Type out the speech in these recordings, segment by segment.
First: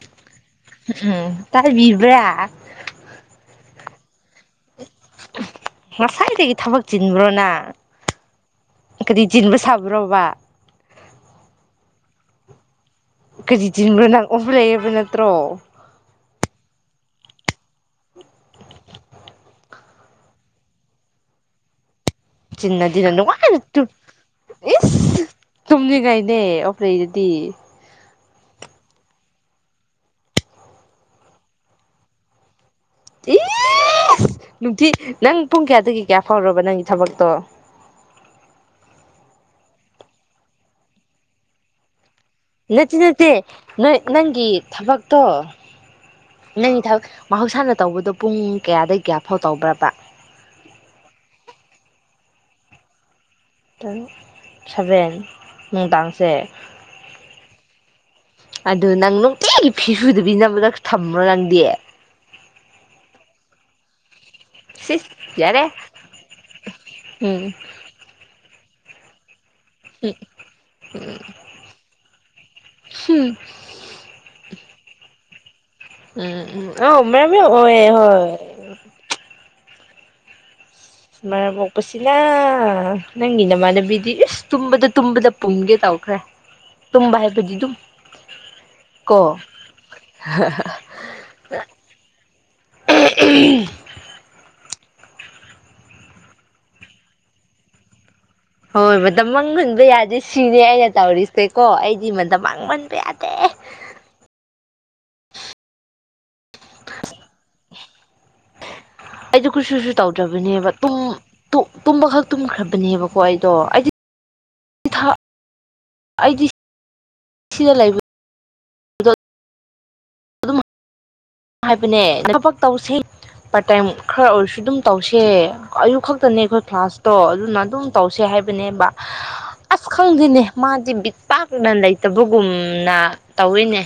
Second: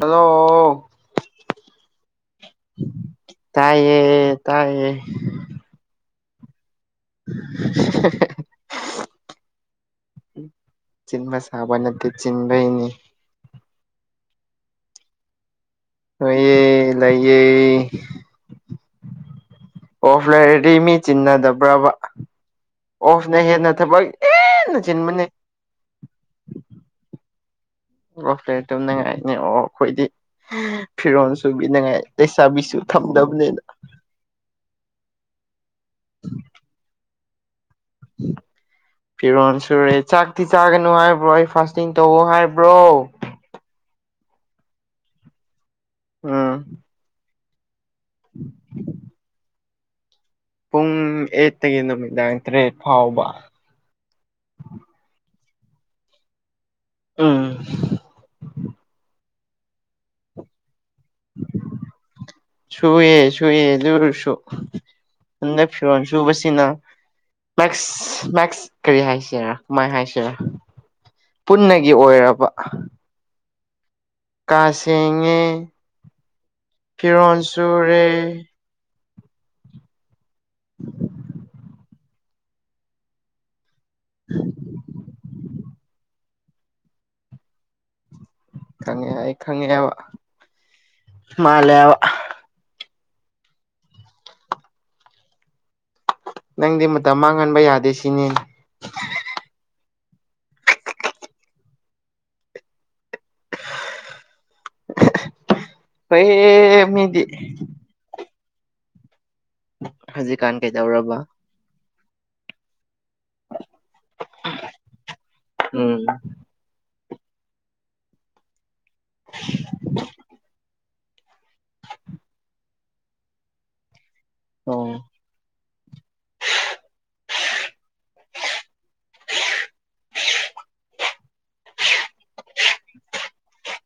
Hello ꯎꯝ ꯇꯥꯕꯤꯕ꯭ꯔꯥ ꯇꯥꯏꯌꯦ ꯇꯥꯏꯌꯦ ꯉꯁꯥꯏꯗꯒꯤ ꯊꯕꯛ ꯆꯤꯟꯕ꯭ꯔꯣꯅꯪ ꯀꯔꯤ ꯆꯤꯟꯕ ꯁꯥꯕ꯭ꯔꯣꯕ ꯆꯤꯟꯕ ꯁꯥꯕ ꯅꯠꯇꯦ ꯆꯤꯟꯕꯩꯅꯤ ꯀꯔꯤꯆꯤꯟꯕ꯭ꯔꯣ ꯅꯪ ꯑꯣꯐ ꯂꯩꯌꯦꯕ ꯅꯠꯇ꯭ꯔꯣ ꯂꯩꯌꯦ ꯂꯩꯌꯦ ꯑꯣꯐ ꯂꯩꯔꯗꯤ ꯃꯤ ꯆꯤꯟꯅꯗꯕ꯭ꯔꯕ ꯆꯤꯟꯅꯗꯤꯅ ꯑꯣꯐꯅ ꯅꯨꯡꯉꯥꯏꯅ ꯍꯦꯟꯅ ꯊꯕꯛ ꯍꯦꯟꯅ ꯆꯤꯟꯃꯤꯅꯦ ꯇꯨꯝꯅꯤꯉꯩꯅꯦ ꯑꯣꯄ ꯂꯩꯔꯗꯤ ꯐꯣꯞ ꯇꯧꯅꯉꯥꯏꯅꯦ ꯑꯣ ꯑꯩꯈꯣꯏꯗꯤ ꯐꯤꯔꯣꯟꯜ ꯁꯨꯕꯤꯅꯉꯥꯏ ꯂꯩꯁꯥꯕꯤꯁꯨ ꯏ ꯊꯝꯗꯕꯅꯤꯅ ꯅꯨꯡꯇꯤ ꯅꯪ ꯄꯨꯡ ꯀꯌꯥꯗꯒꯤ ꯀꯌꯥ ꯐꯥꯎꯔꯕ ꯅꯪꯒꯤ ꯊꯕꯛꯇꯣ ꯐꯤꯔꯣꯟ ꯁꯨꯔꯦ ꯆꯥꯛꯇꯤ ꯆꯥꯒꯅꯨ ꯍꯥꯏꯕ꯭ꯔꯣ ꯑꯩ ꯐꯥꯁꯇꯤꯡ ꯇꯧꯋꯣ ꯍꯥꯏꯕ꯭ꯔ ꯅꯠꯇꯦ ꯅꯠꯇꯦ ꯅꯣꯏ ꯅꯪꯒꯤ ꯊꯕꯛꯇꯣ ꯎꯝ ꯅꯪꯒꯤ ꯊꯕꯛ ꯃꯍꯧꯁꯥꯅ ꯇꯧꯕꯗꯣ ꯄꯨꯡ ꯀꯌꯥꯗꯒꯤ ꯀꯒꯌꯥꯐꯥꯎ ꯇꯧꯕ꯭ꯔꯕ ꯄꯨꯡ ꯑꯦꯠꯇꯒꯤꯅ ꯅꯨꯃꯤꯗꯥꯡ ꯇꯔꯦꯠ ꯐꯥꯎꯕ ꯁꯚꯦꯟ ꯅꯨꯡꯗꯥꯡꯁꯦ ꯎꯝ ꯑꯗꯨ ꯅꯪ ꯅꯨꯡꯇꯤꯒꯤ ꯐꯤꯁꯨꯗꯕꯤ ꯅꯝꯔ ꯊꯝꯕ꯭ꯔꯣ ꯅꯪꯗꯤ ꯁꯨꯌꯦ ꯁꯨꯌꯦ ꯁꯨꯔꯁꯨ ꯁꯤꯁ ꯍꯟꯅ ꯌꯥꯔꯦ ꯐꯤꯔꯣꯜ ꯁꯨꯕꯁꯤꯅ ꯎꯝ ꯃꯦꯛꯁ ꯃꯦꯛꯁ ꯀꯔꯤ ꯍꯥꯏꯁꯤꯔꯥ ꯀꯃꯥꯏ ꯍꯥꯏꯁꯤꯔꯥ ꯄꯨꯟꯅꯒꯤ ꯑꯣꯏꯔꯕ ꯍꯨꯝ ꯀꯥ ꯁꯦꯡꯉꯦ ꯎꯝ ꯎꯝ ꯐꯤꯔꯣꯜ ꯑꯣꯏ ꯁꯨꯔꯦ [unintelligible] ꯃꯔꯝ ꯃꯣꯛꯄꯁꯤꯅ ꯅꯪꯒꯤ ꯅꯃꯥꯟꯅꯕꯤ ꯕꯤꯗꯤ ꯏꯁ ꯇꯨꯝꯕꯗ ꯇꯨꯝꯕꯗ ꯄꯨꯝꯒꯦ ꯇꯧꯈ꯭ꯔꯦ ꯇꯨꯝꯕ ꯍꯥꯏꯕꯗꯤ ꯑꯗꯨꯝ ꯈꯪꯉꯦ ꯑꯩ ꯀꯣ ꯈꯪꯉꯦꯕ ꯃꯥꯂꯦꯕ [unintelligible] ꯅꯪꯗꯤ ꯃꯇꯝ ꯃꯥꯡꯍꯟꯕ ꯌꯥꯗꯦ ꯁꯤꯅꯤ ꯍꯣꯏ ꯃꯇꯝ ꯃꯥꯡꯍꯟꯕ ꯌꯥꯗꯦ ꯁꯤꯅꯦ ꯑꯩꯅ ꯇꯧꯔꯤꯁꯦ ꯀꯣ ꯑꯩꯗꯤ ꯃꯇꯝ ꯃꯥꯡꯍꯟꯕ ꯌꯥꯗꯦ ꯐꯩꯅꯦ ꯃꯤꯗꯤ ꯑꯩꯗ ꯨ ꯀꯨꯠꯁꯨꯁꯨ ꯍꯧꯖꯤꯛꯀꯥꯟ ꯇꯧꯗ꯭ꯔꯕꯅꯦꯕ ꯇꯨꯝ ꯀꯩꯗꯧꯔꯕ ꯇꯨꯝꯕꯈꯛ ꯇꯨꯝꯈ꯭ꯔꯕꯅꯦꯕꯀꯣ ꯑꯩꯗꯣ ꯑꯩꯗꯤ ꯎꯝ ꯑꯩꯗꯤ ꯁꯤꯗ ꯂꯩꯕ [unintelligible] ꯑꯗꯨꯝ ꯍꯥꯏꯕꯅꯦ ꯊꯕꯛ ꯇꯧꯁꯦ ꯄꯥꯔꯠ ꯇꯥꯏꯝ ꯈꯔ ꯑꯣꯏꯔꯁꯨ ꯑꯗꯨꯝ ꯑꯣ ꯑꯣ ꯇꯧꯁꯦ ꯑꯌꯨꯛ ꯈꯛꯇꯅꯦ ꯑꯩꯈꯣꯏ ꯀ꯭ꯂꯥꯁꯇꯣ ꯑꯗꯨꯅ ꯑꯗꯨꯝ ꯇꯧꯁꯦ ꯍꯥꯏꯕꯅꯦꯕ ꯑꯁ ꯈꯪꯗꯦꯅꯦ ꯃꯥꯗꯤ ꯕꯤꯠ ꯄꯥꯛꯅ ꯂꯩꯇꯕꯒꯨꯝꯅ ꯇꯧꯔꯤꯅꯦ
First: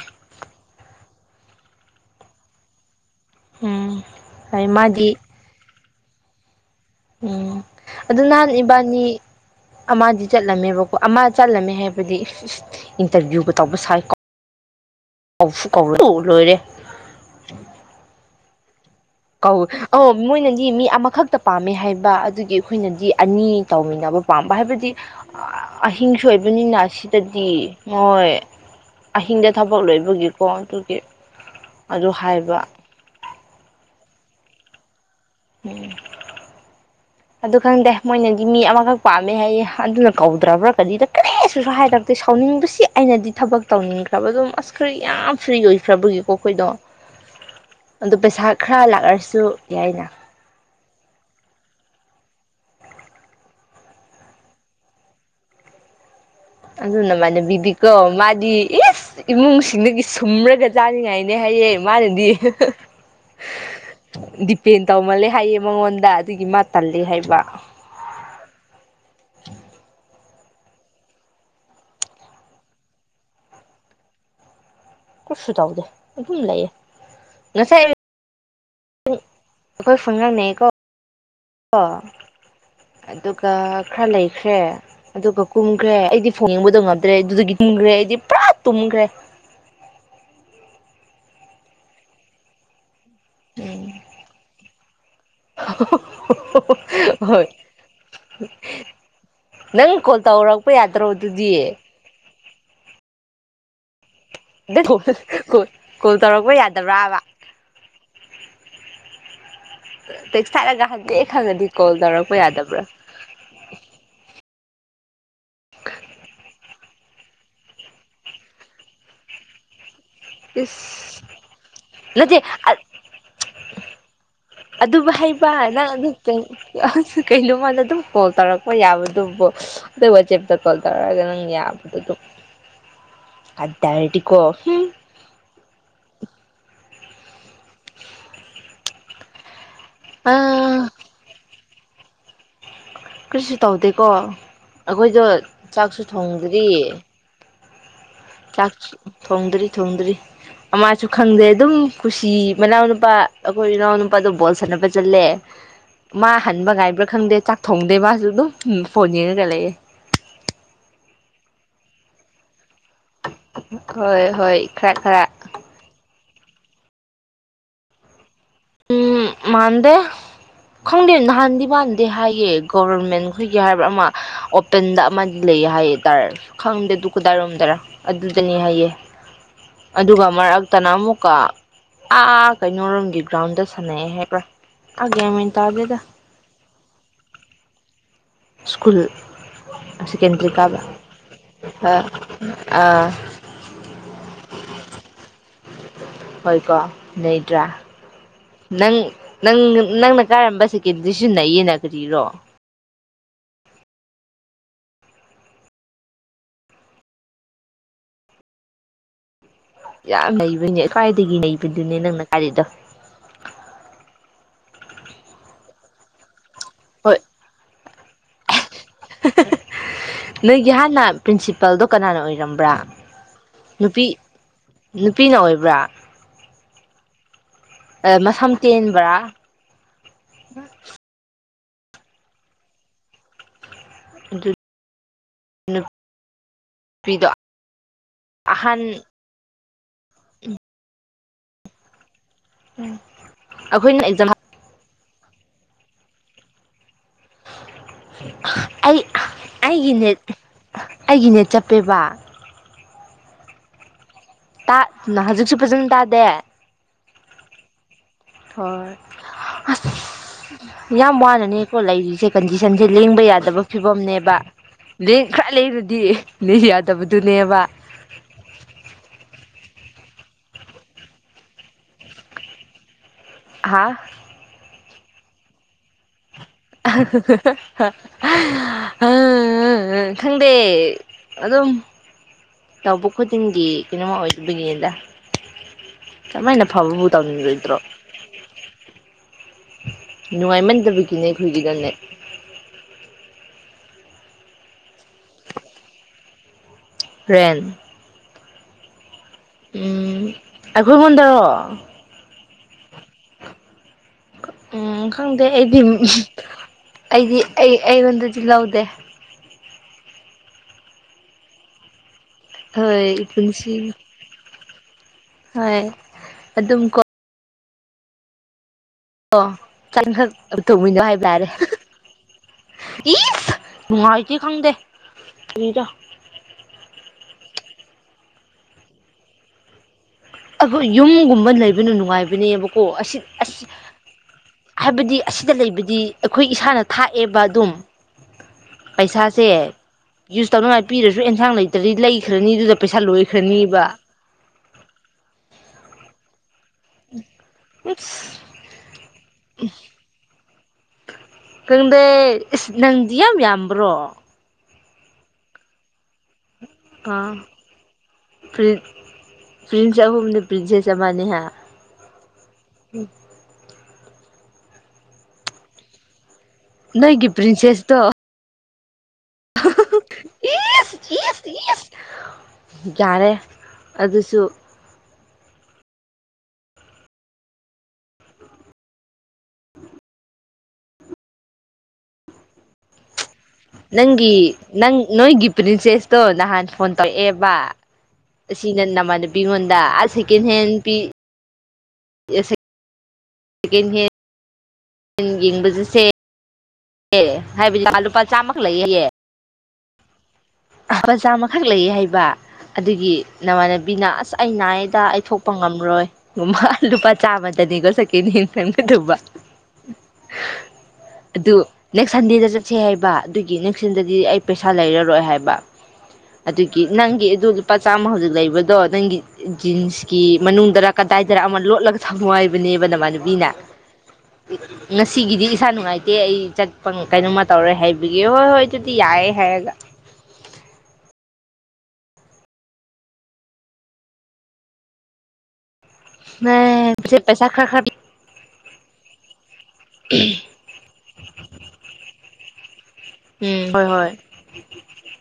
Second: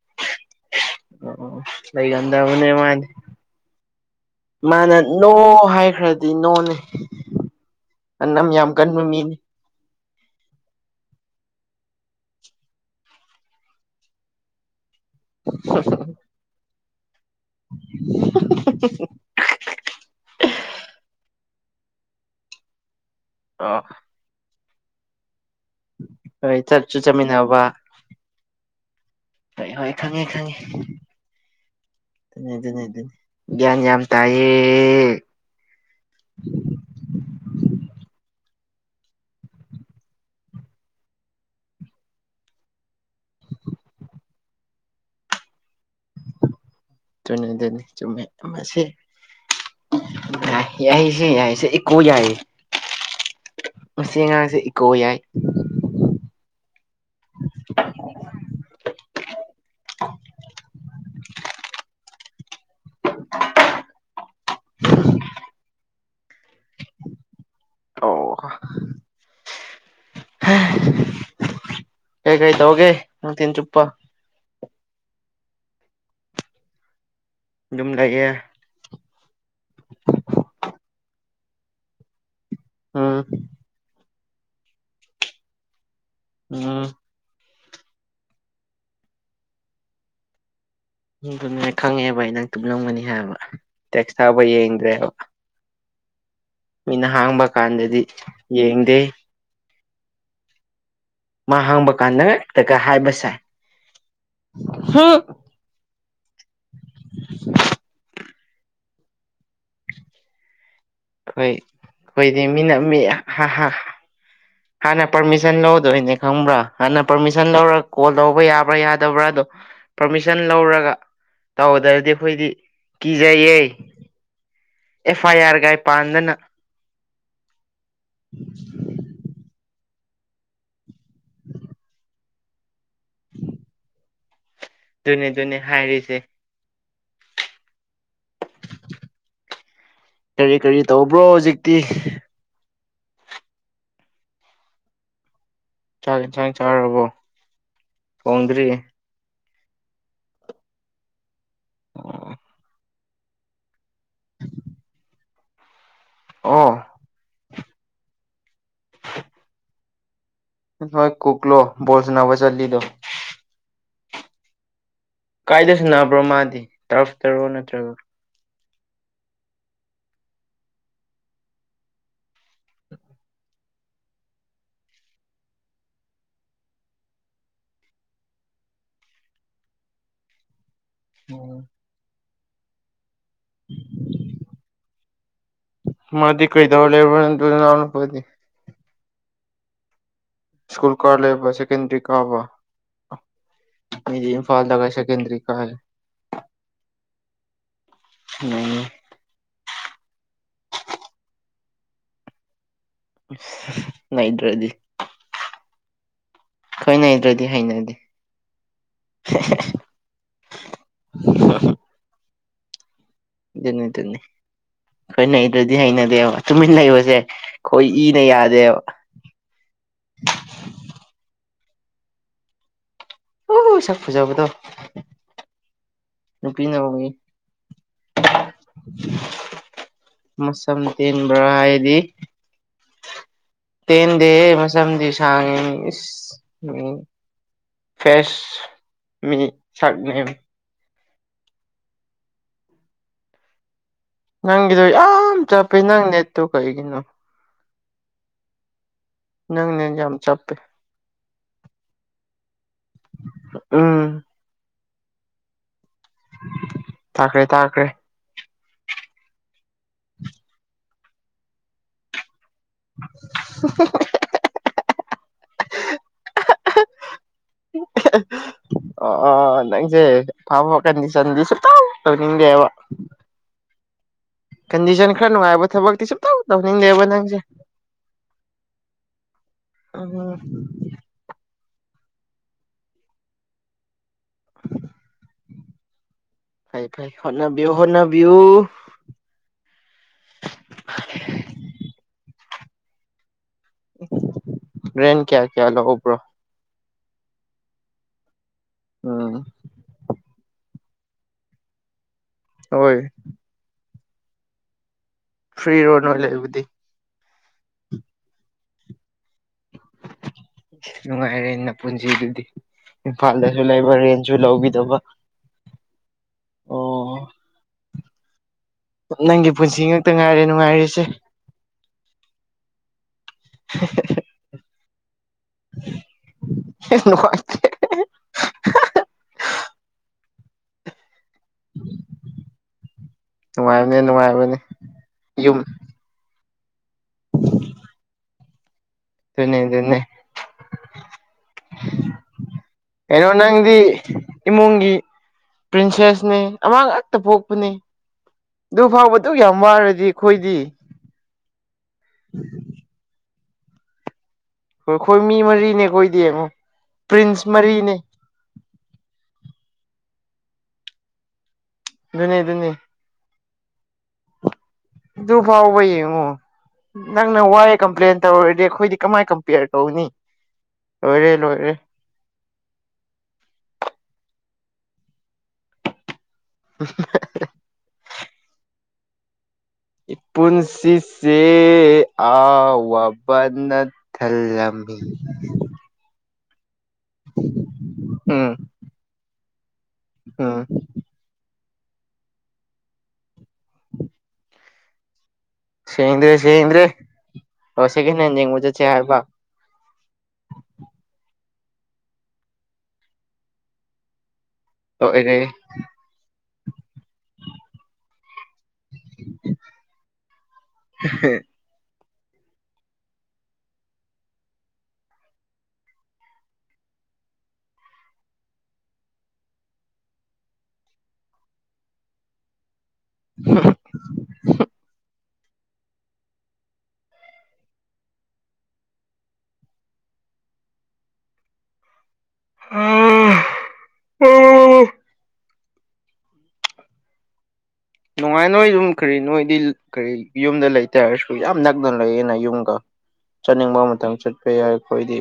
ꯑꯣ ꯂꯩꯒꯟꯗꯕꯅꯦ ꯃꯥꯗꯤ ꯎꯝ ꯍꯥꯏ ꯃꯥꯅ ꯃꯥꯗꯤ ꯅꯣ ꯍꯥꯏꯈ꯭ꯔꯗꯤ ꯅꯣꯅꯦ ꯎꯝ ꯑꯗꯨ ꯅꯝ ꯅꯍꯥꯟ ꯌꯥꯝ ꯀꯟꯕ ꯏꯕꯥꯅꯤ ꯃꯤꯅꯤ ꯑꯃ ꯆꯠꯂꯝꯃꯦꯕꯀꯣ ꯑꯃ ꯆꯠꯂꯝꯃꯦ ꯍꯥꯏꯕꯗꯤ ꯏꯟꯇꯔꯚꯤꯌꯨꯒ ꯇꯧꯕ ꯁꯥꯏꯀꯣ ꯀꯥꯎꯁꯨ ꯀꯥꯎꯔꯣꯏ ꯂꯣꯏꯔꯦ [unintelligible] ꯀꯧ ꯑꯣ ꯃꯣꯏꯅꯗꯤ ꯃꯤ ꯑꯃꯈꯛꯇ ꯄꯥꯝꯃꯦ ꯍꯥꯏꯕ ꯑꯗꯨꯒꯤ ꯑꯩꯈꯣꯏꯅꯗꯤ ꯑꯅꯤ ꯑꯣ ꯇꯧꯃꯤꯟꯅꯕ ꯄꯥꯝꯕ ꯍꯥꯏꯕꯗꯤ ꯑꯍꯤꯡꯁꯨ ꯍꯣꯏ ꯑꯣꯏꯕꯅꯤꯅ ꯆꯠꯁꯨ ꯁꯤꯗꯗꯤ ꯆꯠꯃꯤꯟꯅꯕ ꯍꯣꯏ ꯑꯍꯤꯡꯗ ꯍꯣꯏ ꯊꯕꯛ ꯍꯣꯏ ꯈꯪꯉꯦ ꯂꯣꯏꯕꯒꯤꯀꯣ ꯈꯪꯉꯦ ꯑꯗꯨꯒꯤ ꯑꯗꯨ ꯍꯥꯏꯕ ꯒꯌꯥꯟ ꯌꯥꯝ ꯇꯥꯏꯌꯦ ꯎꯝ ꯑꯗꯨ ꯈꯪꯗꯦ ꯃꯣꯏꯅꯗꯤ ꯃꯤ ꯑꯃꯈꯛ ꯄꯥꯝꯃꯦ ꯍꯥꯏꯌꯦ ꯑꯗꯨꯅ ꯀꯧꯗ꯭ꯔꯕ꯭ꯔꯥ ꯀꯔꯤꯗ ꯀꯔꯤꯁꯨ ꯍꯥꯏꯔꯛ ꯑꯗꯩ ꯁꯥꯎꯅꯤꯡꯕꯁꯤ ꯑꯩꯅꯗꯤ ꯊꯕꯛ ꯇꯧꯅꯤꯡꯈ꯭ꯔꯕ ꯑꯗꯨꯝ ꯑꯁ ꯈꯔ ꯌꯥꯝ ꯐ꯭ꯔꯤ ꯑꯣꯏꯈ꯭ꯔꯕꯒꯤꯀꯣ ꯑꯩꯈꯣꯏꯗꯣ ꯑꯗꯨꯅꯤ ꯑꯗꯨꯅꯤ ꯑꯗꯨ ꯆꯨꯝꯃꯦ ꯄꯩꯁꯥ ꯈꯔ ꯂꯥꯛꯂꯔꯁꯨ ꯌꯥꯏꯅ ꯑꯥ ꯌꯥꯏꯁꯦ ꯌꯥꯏꯁꯦ ꯏꯀꯣ ꯌꯥꯏ ꯃꯁꯤ ꯑꯉꯥꯡꯁꯦ ꯏꯀꯣ ꯌꯥꯏ ꯑꯗꯨ ꯅꯃꯥꯅꯕꯤꯗꯤ ꯀꯣ ꯃꯥꯗꯤ ꯏꯁ ꯏꯃꯨꯡꯁꯤꯡꯗꯒꯤ ꯁꯨꯝꯔꯒ ꯆꯥꯅꯤꯡꯉꯥꯏꯅꯦ ꯍꯥꯏꯌꯦ ꯃꯥꯅꯗꯤ ꯗꯤꯄꯦꯟ ꯇꯧꯃꯜꯂꯦ ꯍꯥꯏꯌꯦ ꯃꯉꯣꯟꯗ ꯑꯗꯨꯒꯤ ꯃꯥ ꯇꯜꯂꯦ ꯍꯥꯏꯕ ꯑꯣ [inaudible] ꯍꯥ ꯀꯩꯒꯩ ꯇꯧꯒꯦ ꯅꯨꯡꯇꯤꯟ ꯆꯨꯞꯄ ꯀꯨꯠꯁꯨ ꯇꯧꯗꯦ ꯑꯗꯨꯝ ꯂꯩꯌꯦ ꯉꯁꯥꯏ ꯑꯗꯨꯝ ꯂꯩꯥꯏꯑꯦ ꯑꯩꯈꯣꯏ ꯐꯪ ꯉꯟꯅꯩꯀꯣ ꯀꯣ ꯎꯝ ꯑꯗꯨꯒ ꯈꯔ ꯂꯩꯈ꯭ꯔꯦ ꯑꯗꯨꯒ ꯀꯨꯝꯈ꯭ꯔꯦ ꯑꯩꯗꯤ ꯐꯣꯡꯅꯤꯡꯕꯗꯣ ꯎꯝ ꯉꯝ ꯗ꯭ꯔꯦ ꯑꯗꯨꯗꯒꯤ ꯇꯨꯝꯈ꯭ꯔꯦ ꯑꯩꯗꯤ ꯄꯨꯔꯥ ꯇꯨꯝꯈ꯭ꯔꯦ ꯑꯗꯨꯅꯦ ꯈꯪꯉꯦꯕ ꯑꯩ ꯅꯪ ꯇꯨꯝꯂꯝꯒꯅꯤ ꯍꯥꯏꯕ ꯇꯦꯛꯁ ꯊꯥꯕ ꯌꯦꯡꯗ꯭ꯔꯦꯕ [unintelligible] ꯃꯤꯅ ꯍꯥꯡꯕ ꯍꯣꯏ ꯀꯥꯟꯗꯗꯤ ꯌꯦꯡꯗꯦ ꯅꯪ ꯀꯣꯜ ꯇꯧꯔꯛꯄ ꯌꯥꯗ꯭ꯔꯣ ꯃꯥ ꯑꯗꯨꯗꯤ ꯍꯥꯡꯕ ꯀꯥꯟꯗꯛꯇꯒ ꯍꯥꯏꯕꯁꯦ ꯑꯗ ꯀꯣꯜ ꯇꯧꯔꯛꯄ ꯌꯥꯗꯕ꯭ꯔꯥꯕ ꯁꯅꯒ ꯈꯪꯗꯦꯦ ꯈꯪꯉꯗꯤ ꯀꯣꯜ ꯇꯧꯔꯛꯄ ꯌꯥꯗꯕ꯭ꯔꯥ ꯍ ꯍ ꯍꯥꯟꯅ ꯄꯔꯃꯤꯁꯟ ꯂꯧꯗꯣꯏꯅꯦ ꯈꯪꯕ꯭ꯔꯥ ꯍꯥꯟꯅ ꯄꯔꯃꯤꯁꯟ ꯂꯧꯔꯒ ꯀꯣꯜ ꯂꯧꯕ ꯌꯥꯕ꯭ꯔꯥ ꯌꯥꯗꯕ꯭ꯔꯥ ꯑꯗꯣ ꯄꯔꯃꯤꯁꯟ ꯂꯧꯔꯒ ꯏꯁ ꯇꯧꯗ꯭ꯔꯗꯤ ꯅꯠꯇꯦ ꯑꯩꯈꯣꯏꯗꯤ ꯀꯤꯖꯩꯌꯦ ꯑꯗꯨꯕꯨ ꯑꯦꯐ ꯑꯥꯏ ꯍꯩꯕ ꯑꯥꯔꯒꯥꯏ ꯅꯪ ꯄꯥꯟꯗꯅ ꯑꯗꯨꯛꯇꯪ ꯑ ꯀꯩꯅꯣꯃꯗ ꯑꯗꯨꯝ ꯀꯣꯜ ꯇꯧꯔꯛꯄ ꯌꯥꯕꯗꯨꯕꯨ ꯑꯗꯨ ꯋꯆꯦꯞ ꯀꯣꯜ ꯇꯧꯔꯒ ꯅꯪ ꯌꯥꯕꯗꯨꯕꯨ ꯀꯣ ꯍꯨꯡ ꯑꯗꯨꯅꯦ ꯑꯗꯨꯅꯦ ꯍꯥꯏꯔꯤꯁꯦ ꯑ ꯀꯔꯤ ꯀꯔꯤ ꯇꯧꯕ꯭ꯔꯣ ꯍꯧꯖꯤꯛꯇꯤ ꯀꯔꯤꯁꯨ ꯇꯧꯗꯦꯀꯣ ꯑꯩꯈꯣꯏꯗꯣ ꯆꯥꯛꯁꯨ ꯆꯥꯛ ꯌꯦꯟꯁꯥꯡ ꯊꯣꯡꯗ꯭ꯔꯤ ꯆꯥꯔꯕꯣ ꯊꯣꯡꯗ꯭ꯔꯤ ꯆꯥꯛ ꯊꯣꯡꯗ꯭ꯔꯤ ꯊꯣꯡꯗ꯭ꯔꯤ ꯑꯃꯁꯁꯨ ꯈꯪꯗ꯭ꯔꯦ ꯑꯗꯨꯝ ꯀꯨꯁꯤ ꯃꯅꯥꯎꯅꯨꯄꯥ ꯑꯩꯈꯣꯏ ꯏꯅꯥꯎ ꯅꯨꯄꯥꯗꯣ ꯕꯣꯜ ꯁꯥꯟꯅꯕ ꯆꯠꯂꯦ ꯃꯥ ꯍꯟꯕ ꯑꯣ ꯉꯥꯏꯕ꯭ꯔꯥ ꯈꯪꯗꯦ ꯆꯥꯛ ꯊꯣꯡꯗꯦ ꯃꯥꯁꯨ ꯑꯗꯨꯝ ꯐꯣꯟ ꯌꯦꯡꯉꯒ ꯂꯩꯌꯦ ꯅꯨꯃ ꯀꯨꯛꯂꯣ ꯕꯣꯜ ꯁꯥꯟꯅꯕ ꯆꯥꯠꯂꯤꯗꯣ ꯍꯣꯏ ꯍꯣꯏ ꯈꯔ ꯈꯔ ꯀꯥꯏꯗ ꯁꯅꯕ꯭ꯔꯣ ꯃꯥꯗꯤ ꯇꯔꯐꯇꯔꯣ ꯅꯠꯇ꯭ꯔꯒ ꯎꯝ ꯃꯥꯟꯗꯦ ꯈꯪꯗꯦ ꯅꯍꯥꯟꯗꯤ ꯃꯥꯟꯗꯦ ꯍꯥꯏꯌꯦ ꯒꯣꯕꯔꯟꯃꯦꯟꯈꯣꯏ ꯌꯥꯔꯕ ꯑꯃ ꯑꯣꯄꯇꯟꯗ ꯑꯃꯗꯤ ꯂꯩ ꯍꯥꯏꯇꯥꯥꯔ ꯈꯪꯗꯗꯨ ꯈꯨꯗꯥꯏꯔꯣꯝꯗꯔ ꯑꯗꯨꯗꯅꯤ ꯍꯥꯏꯌꯦ ꯑꯗꯨꯒ ꯃꯔꯛ ꯇꯅ ꯑꯃꯨꯛꯀ ꯑꯥ ꯀꯩꯅꯣꯔꯝꯒꯤ ꯒ꯭ꯔꯥꯎꯟꯗ ꯁꯥꯟꯅꯩꯑꯦ ꯍꯥꯏꯕ꯭ꯔꯥ ꯑꯥ ꯒꯦꯝꯃꯦꯟ ꯇꯥꯗꯦꯗ ꯃꯥꯗꯤ ꯀꯩꯗꯧ ꯂꯩꯕꯔ ꯑꯗꯨ ꯂꯎꯅꯨꯄꯗꯤ ꯁ꯭ꯀꯨꯜ ꯁꯦꯀꯦꯟꯗꯔꯤ ꯁ꯭ꯀꯨꯜ ꯀꯥꯔꯂꯕ ꯁꯦꯀꯦꯟꯗꯔꯤ ꯀꯥꯕꯔ ꯑꯥ ꯑꯩꯈꯣꯢꯗꯤ ꯏꯝꯐꯥꯜꯗ ꯁꯦꯀꯦꯟꯗ꯭ꯔꯤ ꯀꯌꯦ ꯍꯣꯏꯀꯣ ꯑꯩꯒ ꯅꯪ ꯅꯪ ꯅꯪꯅ ꯀꯥꯏꯔꯝꯕ ꯁꯦꯀꯦꯟꯗꯤꯔꯁꯤ ꯅꯩꯌꯦꯅ ꯀ꯭ꯔꯤꯔꯣ ꯎꯁ ꯅꯩꯗ꯭ꯔꯗꯤ ꯈꯪꯅꯗ꯭ꯔꯗꯤ ꯍꯩꯅꯗꯦ ꯌꯥꯝ ꯅꯩꯕꯅꯦ ꯈ꯭ꯋꯥꯏꯗꯒꯤ ꯅꯩꯕꯗꯨꯅꯦ ꯅꯪꯅ ꯒꯥꯔꯤꯗꯣ ꯑꯗꯨꯅꯤ ꯑꯗꯨꯅꯤ ꯑꯩꯈꯣꯏ ꯅꯩꯗ꯭ꯔꯗꯤ ꯍꯩꯅꯗꯦꯕ ꯇꯨꯃꯤꯟ ꯂꯩꯕꯁꯦ ꯍꯣꯏ ꯑꯩꯈꯣꯏ ꯏꯅ ꯌꯥꯗꯦꯕ ꯅꯣꯏꯒꯤ ꯍꯥꯟꯅ ꯄ꯭ꯔꯤꯟꯁꯤꯄꯥꯜꯗꯣ ꯀꯅꯥꯅ ꯑꯣꯏꯔꯝꯕ꯭ꯔꯥ ꯑꯣ ꯁꯥꯛ ꯅꯨꯄꯤ ꯐꯨꯖꯕꯨꯗꯣ ꯅꯨꯄꯤꯅ ꯑꯣꯏꯕ꯭ꯔꯥ ꯅꯨꯄꯤ ꯅ ꯍꯣꯡꯉꯤ ꯃꯁꯝ ꯇꯦꯟꯕ꯭ꯔꯥ ꯃꯁꯝ ꯇꯦꯟꯕ꯭ꯔꯥ ꯍꯥꯏꯗꯤ ꯇꯦꯟꯗꯦ ꯑꯗꯨ ꯃꯁꯝꯗꯤ ꯁꯥꯡꯉꯦꯅꯤ ꯏꯁ ꯅꯨꯄꯤꯗꯣ ꯐꯦꯁ ꯑꯍꯥꯟ ꯃꯤ ꯆꯥꯛꯅꯦꯝ ꯑꯩꯈꯣꯏꯅ ꯑꯦꯛꯖꯥ ꯅꯪꯒꯤꯗꯣ ꯌꯥꯝ ꯆꯞꯄꯩ ꯅꯪ ꯅꯦꯠꯇꯣ ꯀꯩꯒꯤꯅꯣ ꯑꯩ ꯅꯪ ꯑꯩꯒꯤ ꯌꯥꯝ ꯅꯦꯠ ꯆꯞꯄꯦ ꯑꯩꯒꯤ ꯅꯦꯠ ꯆꯠꯄꯦꯕ ꯎꯝ ꯇ ꯍꯧꯖꯤꯛꯁꯨ ꯐꯖꯅ ꯇꯥꯗꯦ ꯇꯥꯈ꯭.. ꯔꯦ ꯇꯥꯈ꯭ꯔꯦ ꯍꯣꯏ ꯑꯁ ꯌꯥꯝ ꯋꯥꯅꯅꯦꯀꯣ ꯂꯩꯔꯤꯁꯦ ꯀ. ꯟꯗꯤꯁꯟꯁꯦ ꯂꯦꯡꯕ ꯌꯥꯗꯕ ꯐꯤꯕꯝꯅꯦꯕ ꯂꯦꯡ ꯈꯔ ꯂꯩꯔꯨꯗꯤ ꯂꯦꯡ ꯌꯥꯗꯕꯗꯨꯅꯦꯕ [inaudible] ꯑꯣ ꯑ ꯅꯪꯁꯦ ꯐꯥꯎ ꯐ ꯀꯟꯗꯤꯁꯟꯗꯤ ꯁꯨꯡꯇꯧ ꯇꯧꯅꯤꯡꯗꯦꯕ ꯍꯥꯥ ꯀꯟꯗꯤꯁꯟ ꯈꯔ ꯅꯨꯡꯉꯥꯏꯕ ꯊꯕꯛꯇꯤ ꯁꯨꯡꯇꯧ ꯎꯝ ꯈꯪꯗꯦ [inaudible] ꯑꯗꯨꯝ ꯇꯕꯣꯛ ꯈꯗꯤꯟꯒꯤ ꯀꯩꯅꯣꯃ ꯑꯣꯏꯕꯉꯤꯗ ꯀꯃꯥꯏꯅ ꯐꯕꯕꯨ ꯇꯧꯅꯤꯡꯔꯣꯏꯗ꯭ꯔꯣ ꯅꯕꯌꯨ ꯅꯨꯡꯉꯥꯏꯃꯟꯗꯕꯒꯤꯅꯦ ꯑꯩꯈꯣꯏꯒꯤꯒꯅꯦ ꯔꯦꯟ ꯀꯌꯥ ꯀꯌꯥ ꯂꯧꯕ꯭ꯔꯣ ꯇ꯭ꯔꯦꯟ ꯎꯝ ꯎꯝ ꯑꯩꯈꯣꯏ ꯉꯣꯟꯗꯔꯣ ꯍꯣꯏ ꯎꯝ ꯈꯪꯗꯦ ꯑꯩꯗꯤ ꯐ꯭ꯔꯤꯔꯣ ꯅꯣꯏ ꯂꯩꯕꯨꯗꯤ ꯑꯩꯗꯤ ꯑꯩ ꯑꯩꯉꯣꯟꯗꯗꯤ ꯂꯧꯗꯦ ꯅꯨꯡꯉꯥꯏꯔꯦꯅ ꯄꯨꯟꯁꯤꯗꯨꯗꯤ ꯍꯣꯏ ꯏꯝꯐꯥꯜꯗꯁꯨ ꯂꯩꯕ ꯄꯨꯟꯁꯤ ꯔꯦꯟꯁꯨ ꯂꯧꯕꯤꯗꯧꯕ ꯍꯣꯏ ꯑꯗꯨꯝꯀꯣ ꯑꯣ ꯅꯪꯒꯤ ꯄꯨꯟꯁꯤ ꯉꯛꯇ ꯆꯠꯈꯛ ꯉꯥꯏꯔꯦ ꯊꯨꯃꯤꯗꯣ ꯅꯨꯡꯉꯥꯏꯔꯤꯁꯦ ꯍꯥꯏꯕ ꯇꯔꯦ ꯏꯁ ꯅꯨꯡꯉꯥꯏꯇꯦ ꯈꯪꯗꯦ ꯇꯗ [unintelligible] ꯑꯩꯈꯣꯏ ꯌꯨꯝꯒꯨꯝꯕ ꯂꯩꯕꯅ ꯅꯨꯡꯉꯥꯏꯕꯅꯦꯕꯀꯣ ꯑꯁꯤ ꯑꯁ ꯅꯨꯡꯉꯥꯏꯕꯅꯦ ꯅꯨꯡꯉꯥꯏꯕꯅꯦ ꯍꯥꯏꯕꯗꯤ ꯑꯁꯤꯗ ꯌꯨꯝ ꯂꯩꯕꯗꯤ ꯑꯩꯈꯣꯏ ꯏꯁꯥꯅ ꯊꯥꯛꯑꯦꯕ ꯑꯗꯨꯝ ꯄꯩꯁꯥꯁꯦ ꯑꯗꯨꯅꯦ ꯑꯗꯨꯅꯦ ꯌꯨꯁ ꯇꯧꯅꯉꯥꯏ ꯄꯄꯤꯔꯁꯨ ꯑꯦꯟꯁꯥꯡ ꯂꯩꯇ꯭ꯔꯗꯤ ꯂꯩꯈ꯭ꯔꯅꯤ ꯑꯗꯨꯗ ꯄꯩꯁꯥ ꯀꯩꯅꯣ ꯅꯪꯗꯤ ꯂꯣꯏꯈ꯭ꯔꯅꯤꯕ ꯏꯃꯨꯡꯒꯤ ꯄ꯭ꯔꯤꯟꯁꯦꯁꯅꯤ ꯑꯃ ꯉꯛꯇ ꯄꯣꯛꯄꯅꯦ ꯎꯁ ꯑꯗꯨ ꯐꯥꯎꯕꯗꯨ ꯌꯥꯝ ꯋꯥꯔꯗꯤ ꯑꯩꯈꯣꯏꯗꯤ ꯈꯪꯗꯦ ꯏꯁ ꯅꯪꯗꯤ ꯌꯥꯝ ꯌꯥꯝꯕ꯭ꯔꯣ ꯍꯣꯏ ꯑꯩꯈꯣꯏ ꯃꯤ ꯃꯔꯤꯅꯦ ꯀꯣꯏꯗꯤ ꯌꯦꯡꯉꯣ ꯑꯥ ꯄ꯭ꯔꯤꯟꯁ ꯃꯔꯤꯅꯦ ꯄ꯭ꯔꯤ ꯄ꯭ꯔꯤꯟꯁ ꯍꯨꯝꯅ ꯄ꯭ꯔꯤꯟꯁꯦꯁ ꯃꯅꯤ ꯍꯥꯏ ꯗꯨꯅꯤ ꯗꯨꯅꯤ [unintelligible] ꯑꯗꯨ ꯐꯥꯎꯕ ꯌꯦꯡꯉꯣ ꯅꯣꯏꯒꯤ ꯅꯪꯅ ꯋꯥꯏꯑꯦ ꯄ꯭ꯔꯤꯟꯁꯦꯁꯇꯣ ꯀꯝꯄ꯭ꯂꯦꯟ ꯇꯧꯔꯗꯤ ꯑꯩꯈꯣꯏꯗꯤ ꯀꯃꯥꯏ ꯀꯝꯄꯌꯔ ꯇꯧꯅꯤ ꯏꯁ ꯂꯣꯏꯔꯦ ꯏꯁ ꯂꯣꯏꯔꯦ ꯏꯁ ꯌꯥꯔꯦ ꯑꯗꯨꯁꯨ [unintelligible] ꯏ ꯄꯨꯨꯟꯁꯤꯁꯦ ꯑꯋꯥ ꯅꯪꯒꯤ ꯅꯪ ꯅꯣꯏꯒꯤ ꯄꯔꯤꯟꯁꯦꯁ ꯇꯣ ꯅꯍꯥꯟ ꯐꯣꯟ ꯇꯧꯔꯛꯑꯦꯕ ꯎꯝ ꯑꯁꯤꯅ ꯅꯃꯅꯄꯤꯉꯣꯟꯗ ꯑꯁ ꯁꯦꯀꯦꯟ ꯎꯝ ꯍꯦꯟ ꯄꯤ ꯁꯦꯀꯦꯟ ꯍꯦꯟ ꯌꯦꯡꯕꯁꯨ ꯁꯦꯡꯗ꯭ꯔꯦ ꯁꯦꯡꯗ꯭ꯔꯦ ꯑꯣ ꯁꯦꯀꯦꯟ ꯍꯦꯟ ꯌꯦꯡꯕ ꯆꯠꯁꯦ [unintelligible] ꯍꯥꯏꯕ ꯑꯣꯖꯥ ꯑꯃꯈꯛ ꯂꯩꯌꯦ ꯍꯥꯏꯕ ꯑꯗꯨꯒꯤ ꯅꯃꯥꯟꯅꯕꯤꯅ ꯑꯁ ꯑꯩ ꯅꯥꯏꯗ ꯂꯣꯏꯔꯦ ꯑꯩꯊꯣꯛꯄ ꯉꯝ ꯃ꯭ꯔꯣꯏ ꯑꯜ ꯂꯨꯄꯥ ꯆꯥꯃꯗꯅꯤꯀꯣ ꯁꯀꯦꯟ ꯌꯦꯟ ꯁꯒꯗꯧꯕ ꯑꯗꯨ ꯅꯦꯛꯁ ꯁꯟꯗꯦꯗ ꯆꯠꯁꯦ ꯍꯥꯏꯕ ꯑꯗꯨꯒꯤ ꯅꯦꯛꯁꯟꯗꯗꯤ ꯑꯩ ꯄꯩꯁꯥ ꯂꯩꯔꯔꯣꯏ ꯍꯥꯏꯕ ꯑꯗꯨꯒꯤ ꯅꯪꯒꯤ ꯑꯗꯨ ꯂꯨꯄꯥ ꯆꯥꯝꯃ ꯍꯧꯖꯤꯛ ꯂꯩꯕꯗꯣ ꯅꯪꯒꯤ ꯖꯤꯟꯁꯀꯤ ꯃꯅꯨꯡꯗ ꯀꯗꯥꯏꯗꯔ ꯑꯃ ꯂꯣꯠꯂꯒ ꯊꯝꯃꯣ ꯍꯥꯏꯕꯅꯦꯕ ꯅꯃꯥꯏꯅ ꯕꯤꯅꯥ ꯉꯁꯤꯒꯤꯗꯤ ꯏꯁꯥ ꯅꯨꯡꯉꯥꯏꯇꯦ ꯑꯩ ꯆꯠꯄ ꯀꯩꯅꯣꯃ ꯇꯧꯔꯦ ꯍꯥꯏꯕꯒꯤ ꯍꯣꯏ ꯍꯣꯏ ꯑꯗꯨꯗꯤ ꯌꯥꯔꯦ ꯍꯥꯏꯔꯒ ꯑ ꯑꯣ ꯅ ꯁꯤ ꯄꯦꯁꯥ ꯈꯔ ꯈꯥ ꯅꯨꯡꯉꯥꯏ ꯅꯣꯏ ꯑꯗꯨꯝ ꯀꯔꯤ ꯅꯣꯏꯗꯤ ꯀꯔꯤ ꯌꯨꯝꯗ ꯂꯩꯇꯦ ꯍꯥꯏꯔꯁꯨ ꯌꯥꯝ ꯅꯛꯅ ꯂꯩꯌꯦꯅ ꯌꯨꯝꯒ ꯎꯝ ꯆꯠꯅꯤꯡꯕ ꯍꯣꯏ ꯍꯣꯏ ꯑꯃꯇꯪ ꯆꯠꯄ ꯌꯥꯏ ꯑꯩꯈꯣꯏꯗꯤ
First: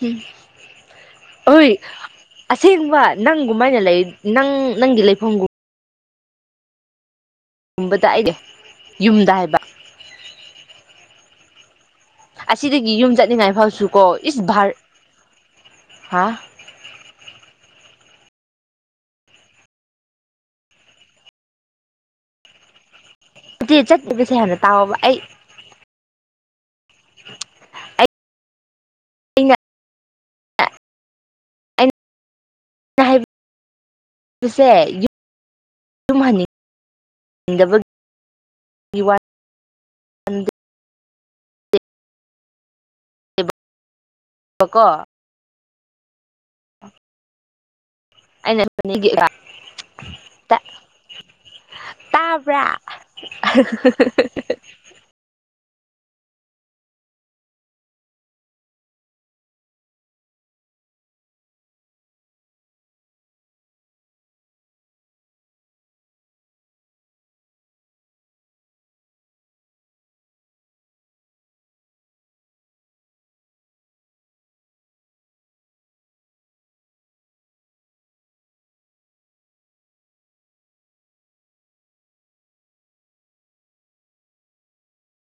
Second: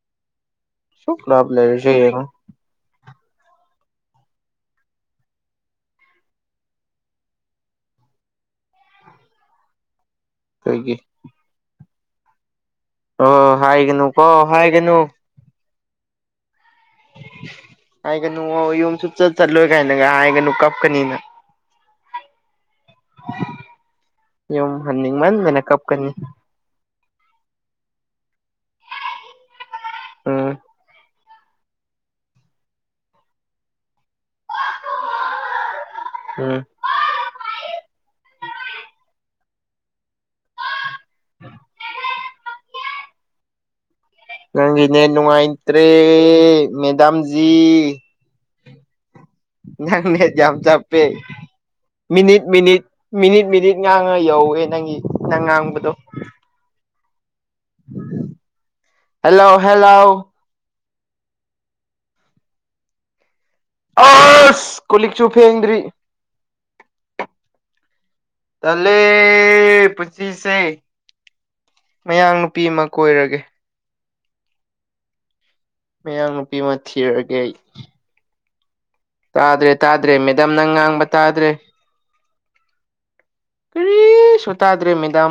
ꯎꯝ ꯁꯨꯛ ꯂꯕ ꯍꯣꯏ ꯂꯩꯔꯁꯦ ꯌꯦꯡꯑꯣ ꯑꯁꯦꯡꯕ ꯅꯪꯒꯨꯝꯃꯥꯏꯅ ꯂꯩ ꯅꯪ ꯅꯪꯒꯤ ꯂꯩꯐꯝꯒꯨꯝ ꯇꯨꯝꯕꯗ ꯑꯩꯅꯦ ꯌꯨꯝꯗ ꯍꯥꯏꯕ ꯀꯩꯒꯤ ꯑꯁꯤꯗꯒꯤ ꯌꯨꯝ ꯆꯠꯅꯤꯡꯉꯥꯏ ꯑꯣ ꯐꯥꯎꯁꯨ ꯀꯣ ꯍꯥꯏꯒꯅꯨꯀꯣ ꯏꯁ ꯍꯥꯏꯒꯅꯨ ꯚꯥꯔ ꯍꯥ ꯍꯥꯏꯒꯅꯨ ꯌꯨꯝ ꯁꯨꯡꯆꯠ ꯆꯠꯂꯣꯏ ꯀꯥꯏꯅ ꯍꯥꯏꯒꯅ ꯀꯞꯀꯅꯤꯅ ꯆꯠꯇꯕꯁꯦ ꯍꯥꯟꯅ ꯌꯨꯝ ꯇꯥꯎꯕ ꯑꯩ [unintelligible] [unintelligible] [unintelligible] ꯑꯩꯅ ꯎꯝ ꯑꯩꯅ ꯎꯝ [unintelligible] ꯋꯥ ꯅꯠꯇꯦꯕꯀꯣ ꯅꯪꯒꯤ ꯅꯦꯠ ꯅꯨꯡꯉꯥꯏꯇ꯭ꯔꯦ ꯃꯦꯗꯥꯝꯖꯤ [unintelligible] ꯅꯪ ꯅꯦꯠ ꯌꯥꯝ ꯆꯞꯄꯦ ꯃꯤꯅꯤꯠ ꯇꯥꯕ꯭ꯔꯥ ꯃꯤꯅꯤꯠ ꯃꯤꯅꯤꯠ ꯃꯤꯅꯤꯠ ꯉꯥꯡꯉ ꯌꯧꯋꯦ ꯅꯪꯒꯤ ꯅꯪ ꯉꯥꯡꯕꯗꯣ ꯍꯜꯂꯣ ꯍꯦꯜꯂꯣ ꯑꯁ ꯀꯣꯂꯤꯛꯁꯨ ꯐꯦꯡꯗ꯭ꯔꯤ ꯇꯂꯦ ꯄꯨꯁꯤꯁꯦ ꯃꯌꯥꯡ ꯅꯨꯄꯤ ꯑꯃ ꯀꯣꯏꯔꯒꯦ ꯃꯌꯥꯡ ꯅꯨꯄꯤ ꯑꯃ ꯊꯤꯔꯒꯦ ꯑꯩ ꯇꯥꯗ꯭ꯔꯦ ꯇꯥꯗ꯭ꯔꯦ ꯃꯦꯗꯝ ꯅꯪ ꯉꯥꯡꯕ ꯇꯥꯗ꯭ꯔꯦ ꯀꯔꯤ ꯁꯨ ꯇꯥꯗ꯭ꯔꯦ ꯃꯦꯗꯥꯝ